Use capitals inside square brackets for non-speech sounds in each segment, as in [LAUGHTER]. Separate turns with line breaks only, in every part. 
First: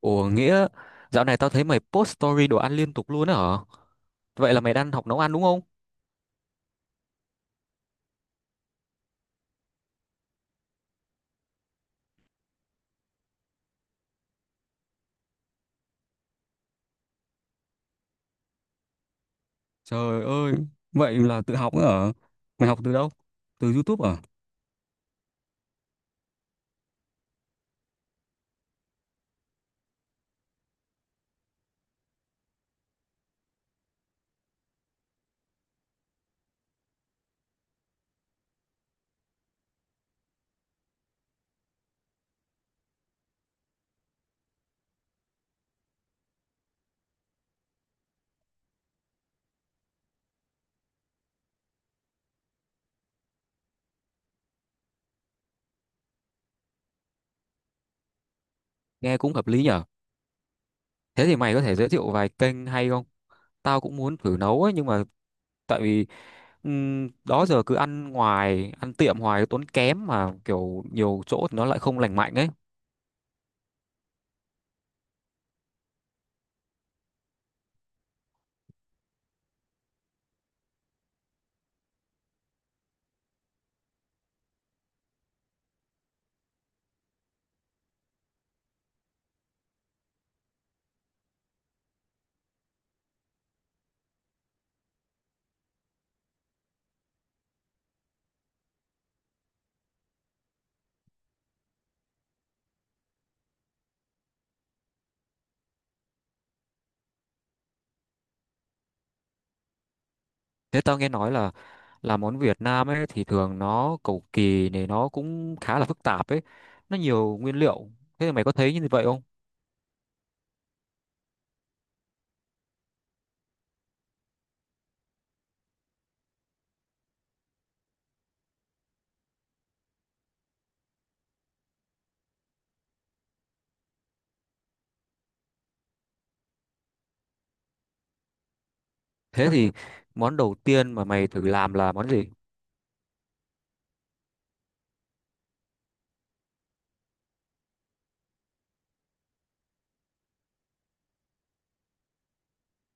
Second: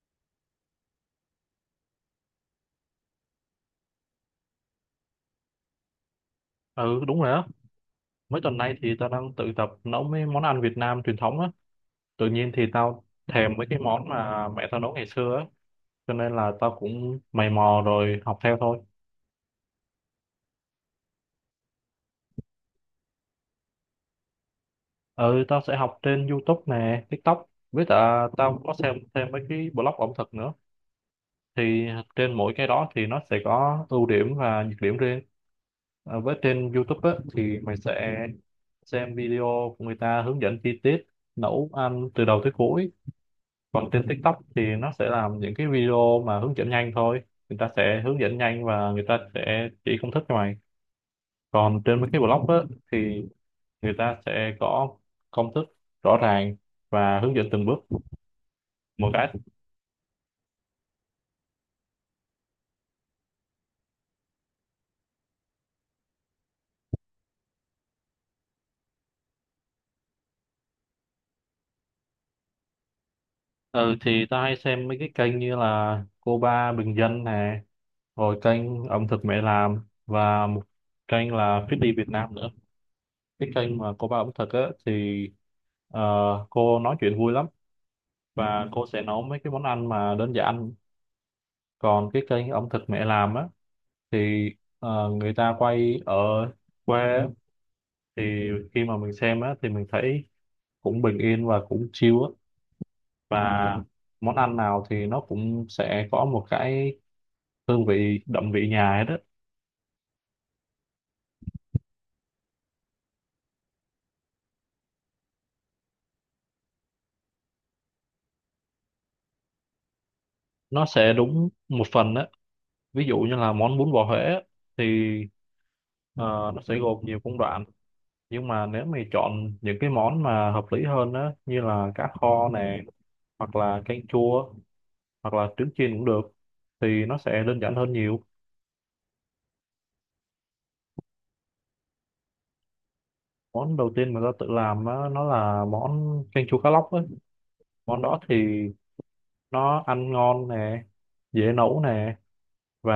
Ủa nghĩa dạo này tao thấy mày post story đồ ăn liên tục luôn á hả? Vậy là mày đang học nấu ăn đúng không?
Ừ đúng rồi á. Mấy tuần nay thì tao đang tự tập nấu mấy món ăn Việt Nam truyền thống á. Tự nhiên thì tao thèm mấy cái món mà mẹ tao nấu ngày xưa á, cho nên là tao cũng mày mò rồi học theo thôi.
Trời ơi, vậy là tự học nữa hả? Mày học từ đâu? Từ YouTube à?
Ừ tao sẽ học trên YouTube nè, TikTok. Với cả tao có xem thêm mấy cái blog ẩm thực nữa. Thì trên mỗi cái đó thì nó sẽ có ưu điểm và nhược điểm riêng. Với trên YouTube á thì mày sẽ xem video của người ta hướng dẫn chi tiết nấu ăn từ đầu tới cuối. Còn trên TikTok thì nó sẽ làm những cái video mà hướng dẫn nhanh thôi, người ta sẽ hướng dẫn nhanh và người ta sẽ chỉ công thức cho mày. Còn trên mấy cái blog á, thì người ta sẽ có công thức rõ ràng và hướng dẫn từng bước một
Nghe
cách
cũng hợp lý nhở. Thế thì mày có thể giới thiệu vài kênh hay không? Tao cũng muốn thử nấu ấy nhưng mà tại vì đó giờ cứ ăn ngoài, ăn tiệm hoài tốn kém mà kiểu nhiều chỗ thì nó lại không lành mạnh ấy.
ừ, thì ta hay xem mấy cái kênh như là cô ba bình dân nè, rồi kênh ẩm thực mẹ làm, và một kênh là Fit đi Việt Nam nữa. Cái kênh mà cô ba ẩm thực á, thì ờ, cô nói chuyện vui lắm và cô sẽ nấu mấy cái món ăn mà đơn giản. Còn cái kênh ẩm thực mẹ làm á thì người ta quay ở quê á, thì khi mà mình xem á thì mình thấy cũng bình yên và cũng chill á, và món ăn nào thì nó cũng sẽ có một cái hương vị đậm vị nhà ấy đó.
Thế tao nghe nói là món Việt Nam ấy thì thường nó cầu kỳ này nó cũng khá là phức tạp ấy, nó nhiều nguyên liệu. Thế thì mày có thấy như vậy không?
Nó sẽ đúng một phần á, ví dụ như là món bún bò Huế á, thì ờ, nó sẽ gồm nhiều công đoạn, nhưng mà nếu mày chọn những cái món mà hợp lý hơn á như là cá kho nè, hoặc là canh chua, hoặc là trứng chiên cũng được thì nó sẽ đơn giản hơn nhiều.
Thế thì món đầu tiên mà mày thử làm là món gì?
Món đầu tiên mà ta tự làm á, nó là món canh chua cá lóc ấy. Món đó thì nó ăn ngon nè, dễ nấu nè, và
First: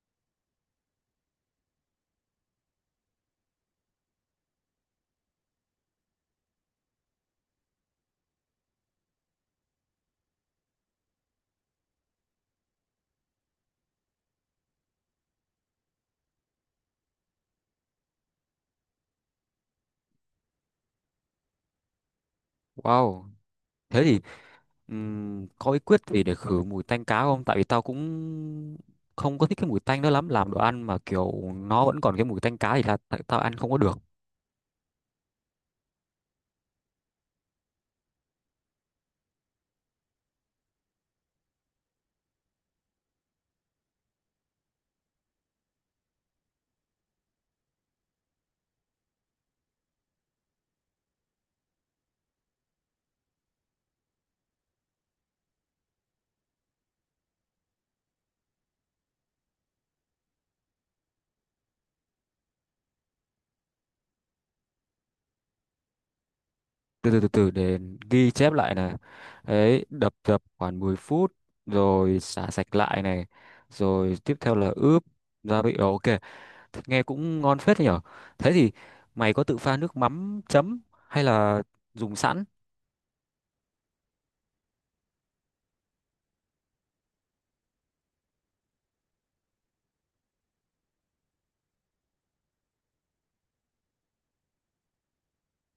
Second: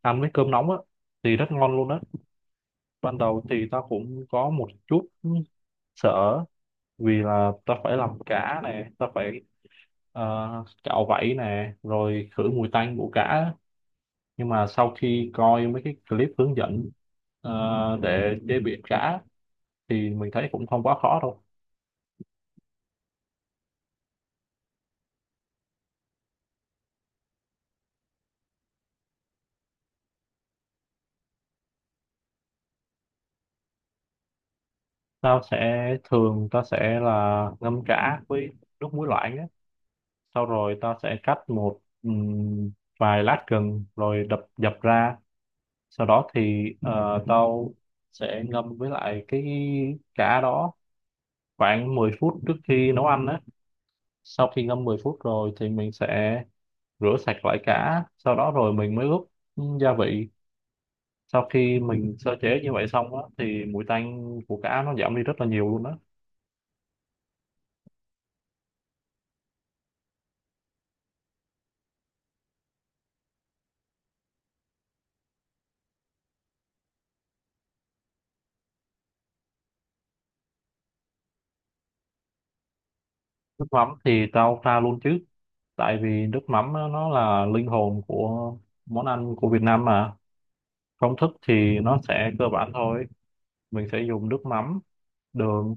ăn với cơm nóng á, thì rất ngon luôn á. Ban đầu thì ta cũng có một chút sợ vì là ta phải làm cá nè, ta phải ờ, cạo vảy nè rồi khử mùi tanh của cá á. Nhưng mà sau khi coi mấy cái clip hướng dẫn để chế biến cá thì mình thấy cũng không quá khó đâu.
Wow. Thế thì có bí quyết gì để khử mùi tanh cá không? Tại vì tao cũng không có thích cái mùi tanh đó lắm, làm đồ ăn mà kiểu nó vẫn còn cái mùi tanh cá thì là tại tao ăn không có được.
Tao sẽ là ngâm chả với nước muối loãng á, sau rồi tao sẽ cắt một vài lát gừng rồi đập dập ra. Sau đó thì tao sẽ ngâm với lại cái chả đó khoảng 10 phút trước khi nấu ăn á. Sau khi ngâm 10 phút rồi thì mình sẽ rửa sạch lại chả, sau đó rồi mình mới ướp gia vị. Sau khi mình sơ chế như vậy xong á thì mùi tanh của cá nó giảm đi rất là nhiều luôn á.
Từ từ từ từ, để ghi chép lại này, đấy, đập dập khoảng 10 phút, rồi xả sạch lại này, rồi tiếp theo là ướp gia vị. Ồ, ok. Thế nghe cũng ngon phết đấy nhở. Thế thì mày có tự pha nước mắm chấm hay là dùng sẵn?
Nước mắm thì tao pha luôn chứ, tại vì nước mắm á, nó là linh hồn của món ăn của Việt Nam mà. Công thức thì nó sẽ cơ bản thôi, mình sẽ dùng nước mắm, đường,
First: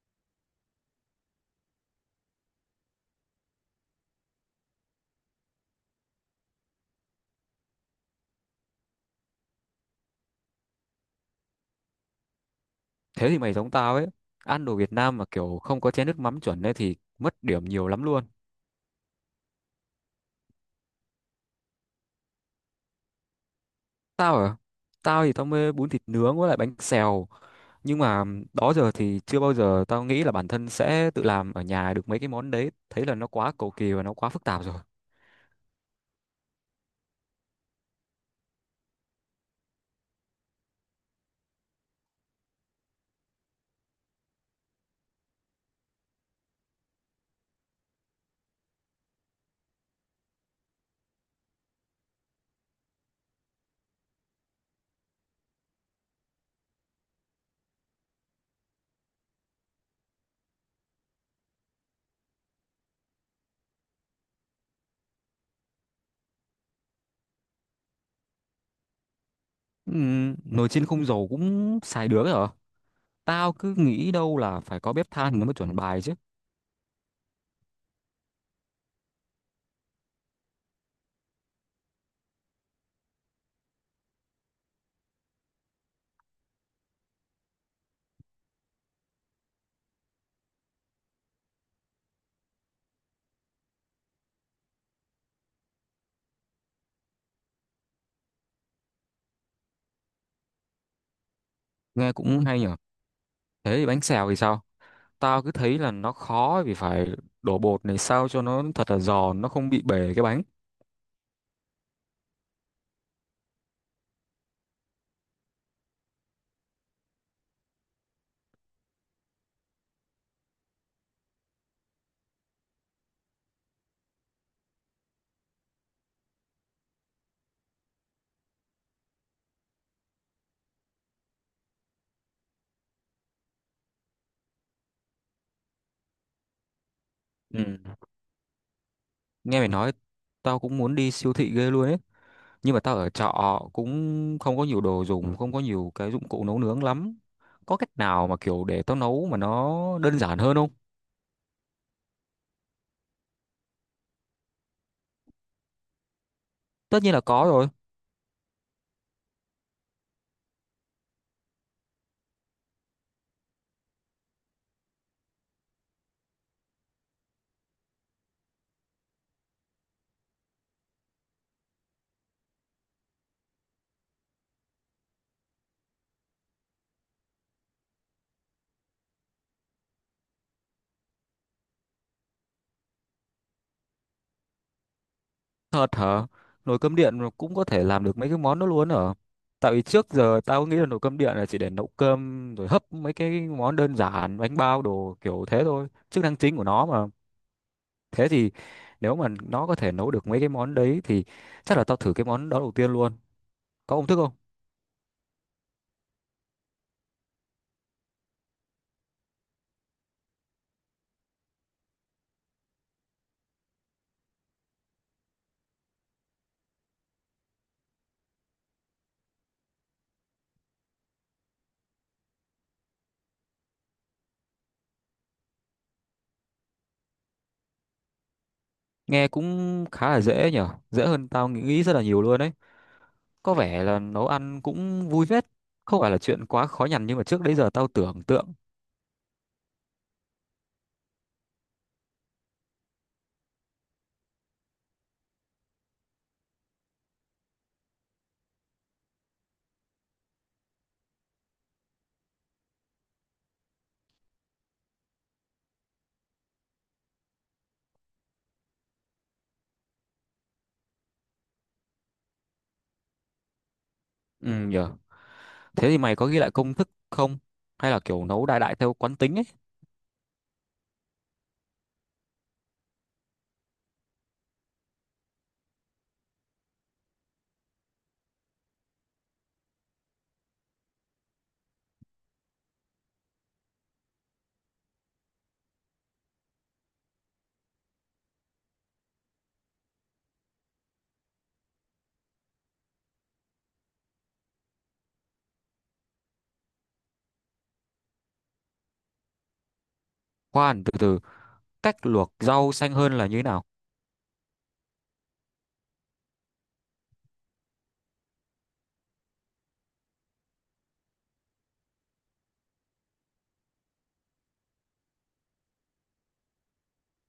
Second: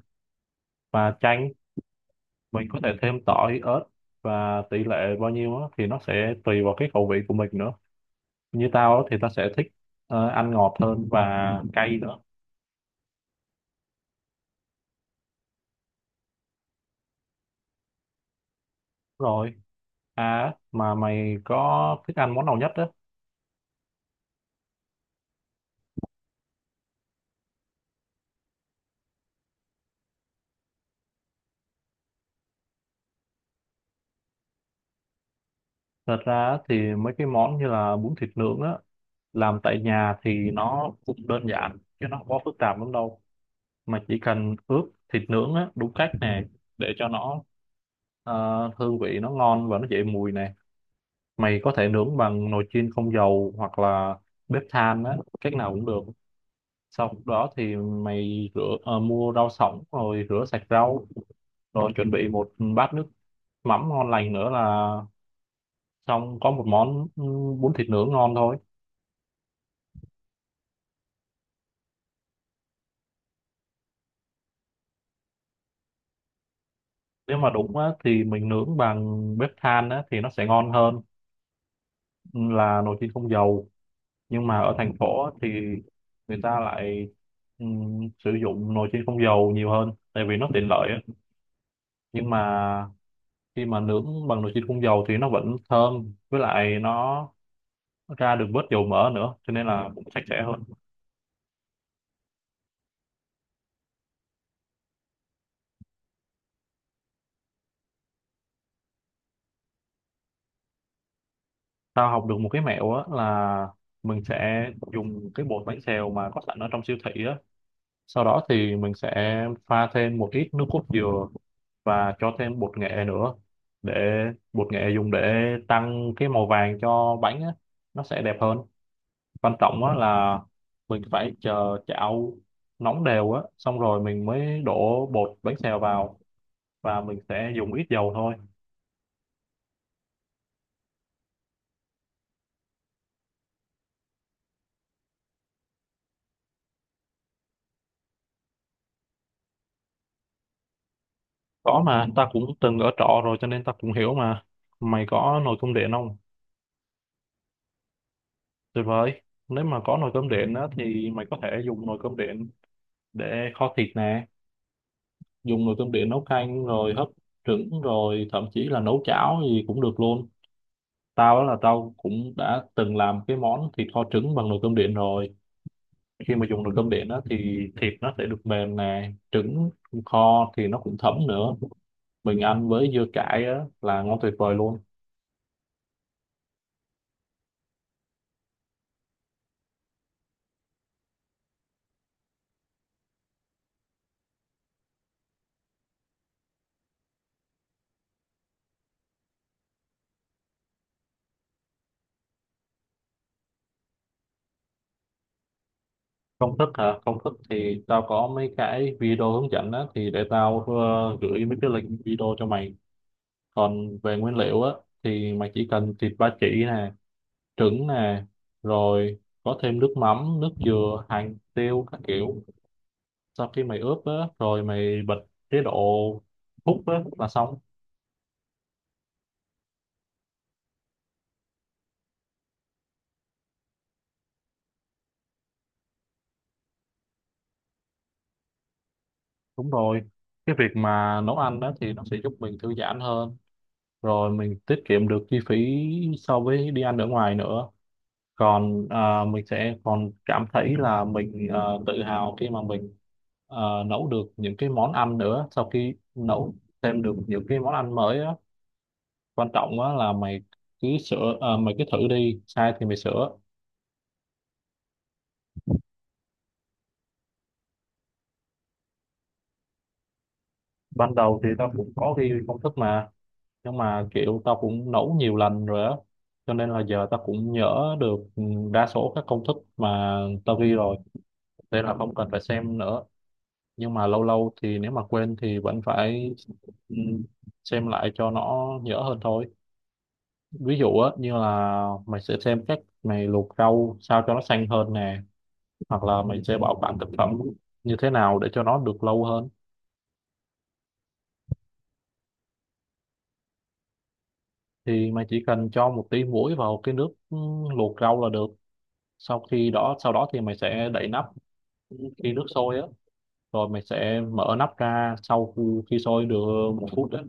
và chanh. Mình có thể thêm tỏi ớt, và tỷ lệ bao nhiêu á, thì nó sẽ tùy vào cái khẩu vị của mình nữa. Như tao á, thì tao sẽ thích ăn ngọt hơn và cay nữa.
Thế thì mày giống tao ấy, ăn đồ Việt Nam mà kiểu không có chén nước mắm chuẩn ấy thì mất điểm nhiều lắm luôn.
Rồi, à mà mày có thích ăn món nào nhất á?
Tao à? Tao thì tao mê bún thịt nướng với lại bánh xèo. Nhưng mà đó giờ thì chưa bao giờ tao nghĩ là bản thân sẽ tự làm ở nhà được mấy cái món đấy. Thấy là nó quá cầu kỳ và nó quá phức tạp rồi.
Thật ra á, thì mấy cái món như là bún thịt nướng á, làm tại nhà thì nó cũng đơn giản chứ nó không có phức tạp lắm đâu, mà chỉ cần ướp thịt nướng á, đúng cách nè, để cho nó hương vị nó ngon và nó dậy mùi nè. Mày có thể nướng bằng nồi chiên không dầu hoặc là bếp than á, cách nào cũng được. Sau đó thì mày rửa mua rau sống rồi rửa sạch rau, rồi chuẩn bị một bát nước mắm ngon lành nữa là xong, có một món bún thịt nướng ngon thôi.
Nồi chiên không dầu cũng xài được ấy hả? Tao cứ nghĩ đâu là phải có bếp than nó mới chuẩn bài chứ.
Nếu mà đúng á, thì mình nướng bằng bếp than á, thì nó sẽ ngon hơn là nồi chiên không dầu. Nhưng mà ở thành phố á thì người ta lại sử dụng nồi chiên không dầu nhiều hơn tại vì nó tiện lợi á. Nhưng mà khi mà nướng bằng nồi chiên không dầu thì nó vẫn thơm, với lại nó ra được bớt dầu mỡ nữa, cho nên là cũng sạch sẽ hơn.
Nghe cũng hay nhở. Thế thì bánh xèo thì sao? Tao cứ thấy là nó khó vì phải đổ bột này sao cho nó thật là giòn, nó không bị bể cái bánh.
Tao học được một cái mẹo á là mình sẽ dùng cái bột bánh xèo mà có sẵn ở trong siêu thị á. Sau đó thì mình sẽ pha thêm một ít nước cốt dừa và cho thêm bột nghệ nữa. Để bột nghệ dùng để tăng cái màu vàng cho bánh á, nó sẽ đẹp hơn. Quan trọng á là mình phải chờ chảo nóng đều á, xong rồi mình mới đổ bột bánh xèo vào, và mình sẽ dùng
Ừm,
ít dầu thôi.
Nghe mày nói, tao cũng muốn đi siêu thị ghê luôn ấy. Nhưng mà tao ở trọ cũng không có nhiều đồ dùng, không có nhiều cái dụng cụ nấu nướng lắm. Có cách nào mà kiểu để tao nấu mà nó đơn giản hơn không?
Có mà, ta cũng từng ở trọ rồi cho nên ta cũng hiểu mà. Mày có nồi cơm điện không?
Tất nhiên là có rồi.
Tuyệt vời. Nếu mà có nồi cơm điện á thì mày có thể dùng nồi cơm điện để kho thịt nè, dùng nồi cơm điện nấu canh, rồi hấp trứng, rồi thậm chí là nấu cháo gì cũng được luôn. Tao đó là Tao cũng đã từng làm cái món thịt kho trứng bằng nồi cơm điện rồi. Khi mà dùng nồi cơm điện đó thì thịt nó sẽ được mềm nè, trứng kho thì nó cũng thấm nữa, mình ăn với dưa cải á, là ngon tuyệt vời luôn.
Thật hả? Nồi cơm điện mà cũng có thể làm được mấy cái món đó luôn hả? Tại vì trước giờ tao nghĩ là nồi cơm điện là chỉ để nấu cơm rồi hấp mấy cái món đơn giản, bánh bao đồ kiểu thế thôi, chức năng chính của nó mà. Thế thì nếu mà nó có thể nấu được mấy cái món đấy thì chắc là tao thử cái món đó đầu tiên luôn. Có công thức không?
Công thức hả? Công thức thì tao có mấy cái video hướng dẫn á, thì để tao gửi mấy cái link video cho mày. Còn về nguyên liệu á thì mày chỉ cần thịt ba chỉ nè, trứng nè, rồi có thêm nước mắm, nước dừa, hành tiêu các kiểu. Sau khi mày ướp á rồi mày bật chế độ hút á là xong.
Nghe cũng khá là dễ nhở, dễ hơn tao nghĩ nghĩ rất là nhiều luôn đấy. Có vẻ là nấu ăn cũng vui phết, không phải là chuyện quá khó nhằn nhưng mà trước đấy giờ tao tưởng tượng.
Đúng rồi, cái việc mà nấu ăn đó thì nó sẽ giúp mình thư giãn hơn, rồi mình tiết kiệm được chi phí so với đi ăn ở ngoài nữa. Còn à, mình sẽ còn cảm thấy là mình tự hào khi mà mình à, nấu được những cái món ăn nữa, sau khi nấu thêm được những cái món ăn mới á. Quan trọng á là mày mày cứ thử đi, sai thì mày sửa.
Ừ nhở, thế thì mày có ghi lại công thức không? Hay là kiểu nấu đại đại theo quán tính ấy?
Ban đầu thì tao cũng có ghi công thức mà, nhưng mà kiểu tao cũng nấu nhiều lần rồi á, cho nên là giờ tao cũng nhớ được đa số các công thức mà tao ghi rồi, thế là không cần phải xem nữa. Nhưng mà lâu lâu thì nếu mà quên thì vẫn phải ừ, xem lại cho nó nhớ hơn thôi. Ví dụ á như là mày sẽ xem cách mày luộc rau sao cho nó xanh hơn nè, hoặc là mày sẽ bảo quản thực phẩm như thế nào để cho nó được lâu hơn.
Khoan, từ từ, cách luộc rau xanh hơn là như thế nào?
Thì mày chỉ cần cho một tí muối vào cái nước luộc rau là được. Sau đó thì mày sẽ đậy nắp khi nước sôi á, rồi mày sẽ mở nắp ra sau khi khi sôi được 1 phút á.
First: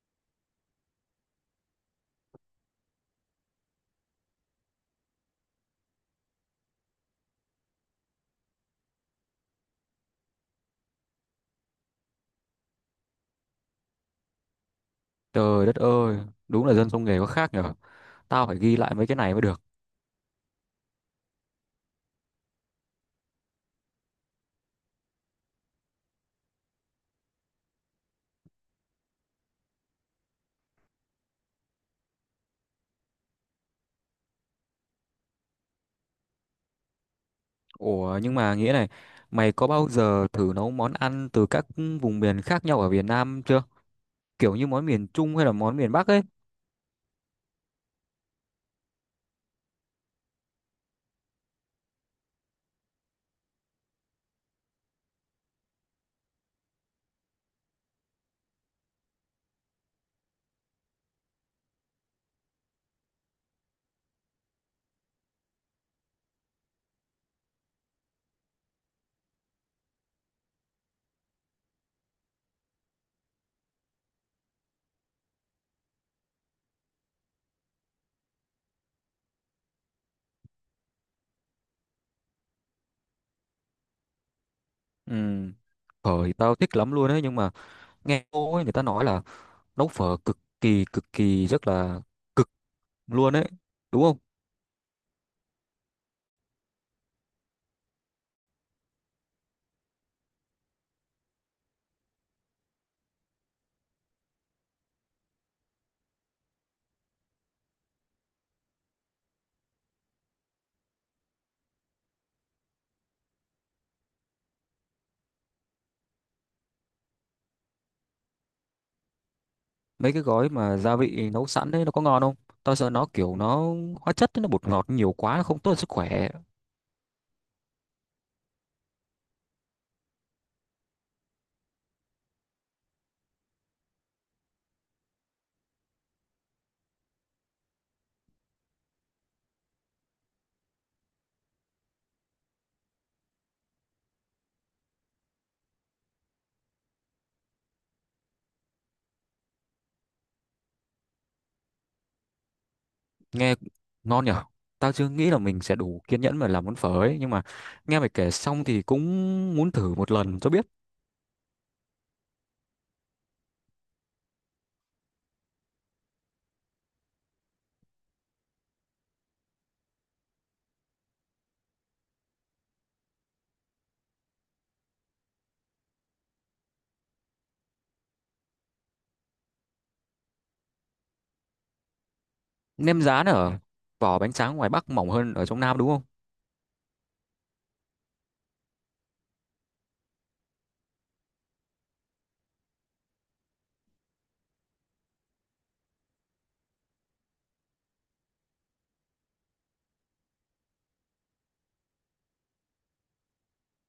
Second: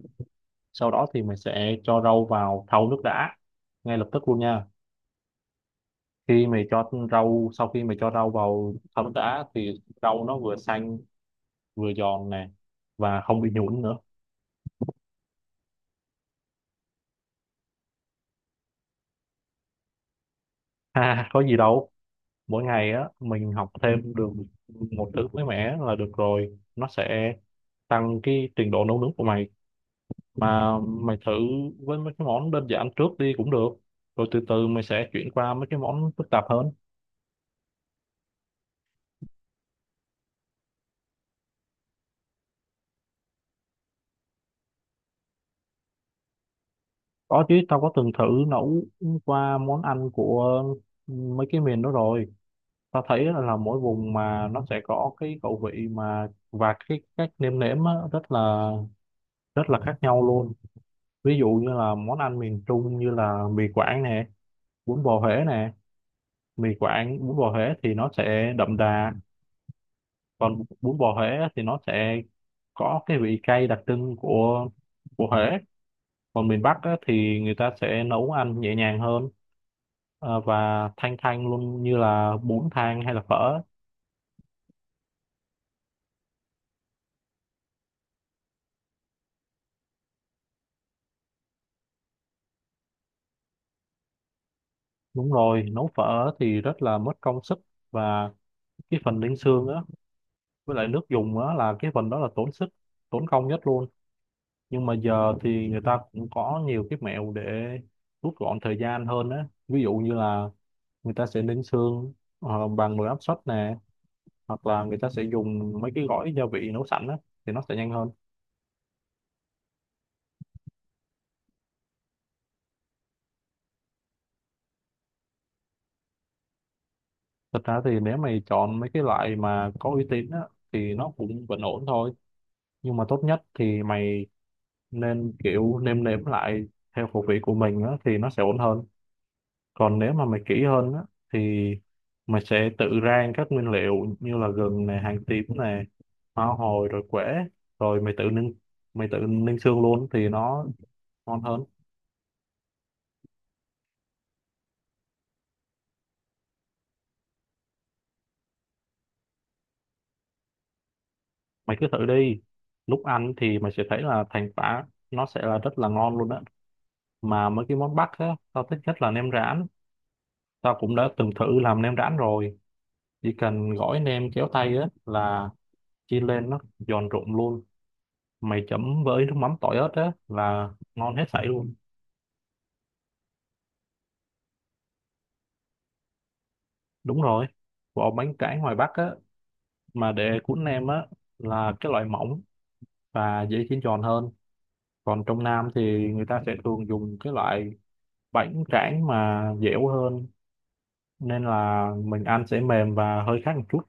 Sau đó thì mày sẽ cho rau vào thau nước đã, ngay lập tức luôn nha. Khi mày cho rau Sau khi mày cho rau vào thau nước đã thì rau nó vừa xanh, vừa giòn nè, và không bị nhũn nữa.
Trời đất ơi, đúng là dân trong nghề có khác nhở. Tao phải ghi lại mấy cái này mới được.
[LAUGHS] Ha, có gì đâu. Mỗi ngày á mình học thêm được một thứ mới mẻ là được rồi, nó sẽ tăng cái trình độ nấu nướng của mày. Mà mày thử với mấy cái món đơn giản trước đi cũng được, rồi từ từ mày sẽ chuyển qua mấy cái món phức tạp hơn.
Ủa nhưng mà nghĩa này, mày có bao giờ thử nấu món ăn từ các vùng miền khác nhau ở Việt Nam chưa? Kiểu như món miền Trung hay là món miền Bắc ấy?
Có chứ, tao có từng thử nấu qua món ăn của mấy cái miền đó rồi. Tao thấy là mỗi vùng mà nó sẽ có cái khẩu vị mà và cái cách nêm nếm á, rất là khác nhau luôn. Ví dụ như là món ăn miền Trung như là mì Quảng nè, bún bò Huế nè, mì Quảng bún bò Huế thì nó sẽ đậm đà. Còn bún bò Huế thì nó sẽ có cái vị cay đặc trưng của Huế. Còn miền Bắc á, thì người ta sẽ nấu ăn nhẹ nhàng hơn, và thanh thanh luôn, như là bún thang hay là phở.
Ừ. Phở thì tao thích lắm luôn ấy, nhưng mà nghe cô ấy người ta nói là nấu phở cực kỳ rất là cực luôn ấy, đúng không?
Đúng rồi, nấu phở thì rất là mất công sức, và cái phần ninh xương á với lại nước dùng á là cái phần đó là tốn sức tốn công nhất luôn. Nhưng mà giờ thì người ta cũng có nhiều cái mẹo để rút gọn thời gian hơn á, ví dụ như là người ta sẽ ninh xương bằng nồi áp suất nè, hoặc là người ta sẽ dùng mấy cái gói gia vị nấu sẵn á, thì nó sẽ nhanh hơn.
Mấy cái gói mà gia vị nấu sẵn ấy nó có ngon không? Tao sợ nó kiểu nó hóa chất ấy, nó bột ngọt nhiều quá nó không tốt cho sức khỏe.
Thật ra thì nếu mày chọn mấy cái loại mà có uy tín á thì nó cũng vẫn ổn thôi, nhưng mà tốt nhất thì mày nên kiểu nêm nếm lại theo khẩu vị của mình á thì nó sẽ ổn hơn. Còn nếu mà mày kỹ hơn á thì mày sẽ tự rang các nguyên liệu như là gừng này, hành tím này, hoa hồi rồi quế, rồi mày tự ninh xương luôn thì nó ngon hơn.
Nghe ngon nhở. Tao chưa nghĩ là mình sẽ đủ kiên nhẫn mà làm món phở ấy, nhưng mà nghe mày kể xong thì cũng muốn thử một lần cho biết.
Mày cứ thử đi, lúc ăn thì mày sẽ thấy là thành quả nó sẽ là rất là ngon luôn á. Mà mấy cái món Bắc á tao thích nhất là nem rán. Tao cũng đã từng thử làm nem rán rồi, chỉ cần gói nem kéo tay á là chiên lên nó giòn rụm luôn. Mày chấm với nước mắm tỏi ớt á là ngon hết sảy luôn.
Nem rán ở vỏ bánh tráng ngoài Bắc mỏng hơn ở trong Nam đúng không?
Đúng rồi, vỏ bánh tráng ngoài Bắc á mà để cuốn nem á là cái loại mỏng và dễ chiên giòn hơn. Còn trong Nam thì người ta sẽ thường dùng cái loại bánh tráng mà dẻo hơn, nên là mình ăn sẽ mềm và hơi khác một chút.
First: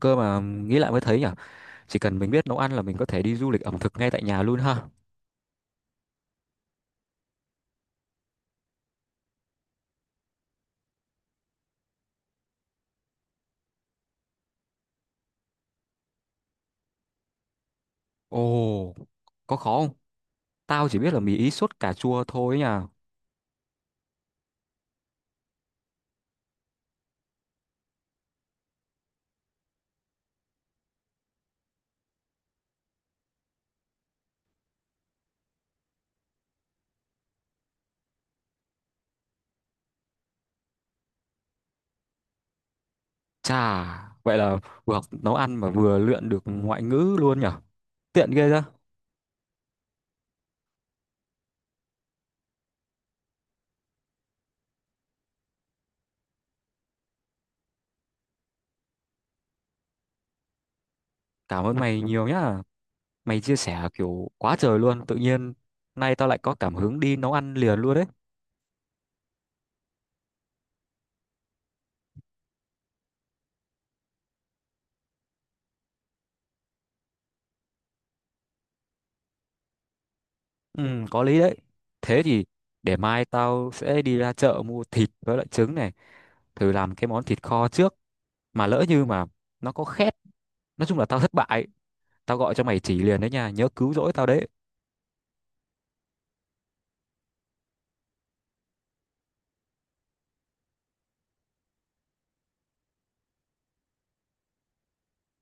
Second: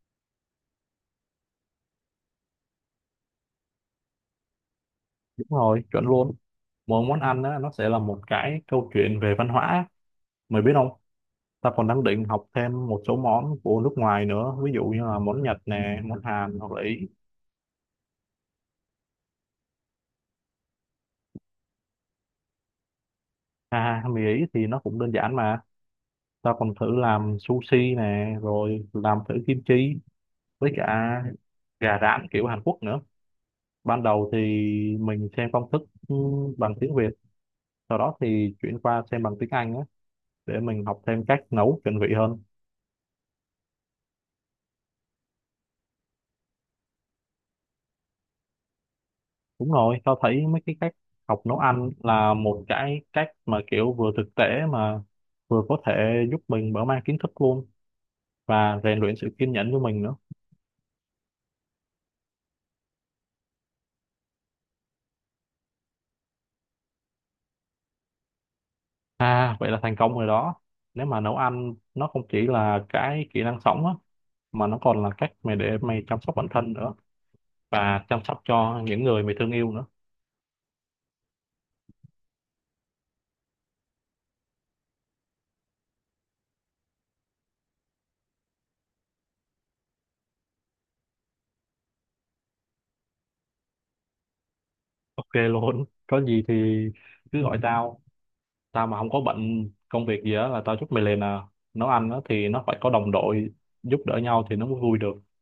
Cơ mà nghĩ lại mới thấy nhở, chỉ cần mình biết nấu ăn là mình có thể đi du lịch ẩm thực ngay tại nhà luôn ha.
Đúng rồi, chuẩn luôn. Mỗi món ăn á, nó sẽ là một cái câu chuyện về văn hóa, mày biết không? Ta còn đang định học thêm một số món của nước ngoài nữa, ví dụ như là món Nhật nè, món Hàn, hoặc là Ý.
Ồ, có khó không? Tao chỉ biết là mì Ý sốt cà chua thôi nha.
À, mì Ý thì nó cũng đơn giản mà. Ta còn thử làm sushi nè, rồi làm thử kim chi, với cả gà rán kiểu Hàn Quốc nữa. Ban đầu thì mình xem công thức ừ, bằng tiếng Việt, sau đó thì chuyển qua xem bằng tiếng Anh á, để mình học thêm cách nấu chuẩn vị hơn.
Chà, vậy là vừa học nấu ăn mà vừa luyện được ngoại ngữ luôn nhỉ? Tiện ghê ra.
Đúng rồi, tao thấy mấy cái cách học nấu ăn là một cái cách mà kiểu vừa thực tế, mà vừa có thể giúp mình mở mang kiến thức luôn, và rèn luyện sự kiên nhẫn của mình nữa.
Cảm ơn mày nhiều nhá. Mày chia sẻ kiểu quá trời luôn. Tự nhiên nay tao lại có cảm hứng đi nấu ăn liền luôn đấy.
À vậy là thành công rồi đó. Nếu mà nấu ăn nó không chỉ là cái kỹ năng sống á, mà nó còn là cách mày để mày chăm sóc bản thân nữa, và chăm sóc cho những người mày thương yêu nữa.
Ừ, có lý đấy. Thế thì để mai tao sẽ đi ra chợ mua thịt với lại trứng này. Thử làm cái món thịt kho trước. Mà lỡ như mà nó có khét, nói chung là tao thất bại, tao gọi cho mày chỉ liền đấy nha, nhớ cứu rỗi tao đấy.
Ok luôn, có gì thì cứ gọi tao, tao mà không có bận công việc gì á là tao giúp mày liền à. Nấu ăn á thì nó phải có đồng đội, giúp đỡ nhau thì nó mới vui được.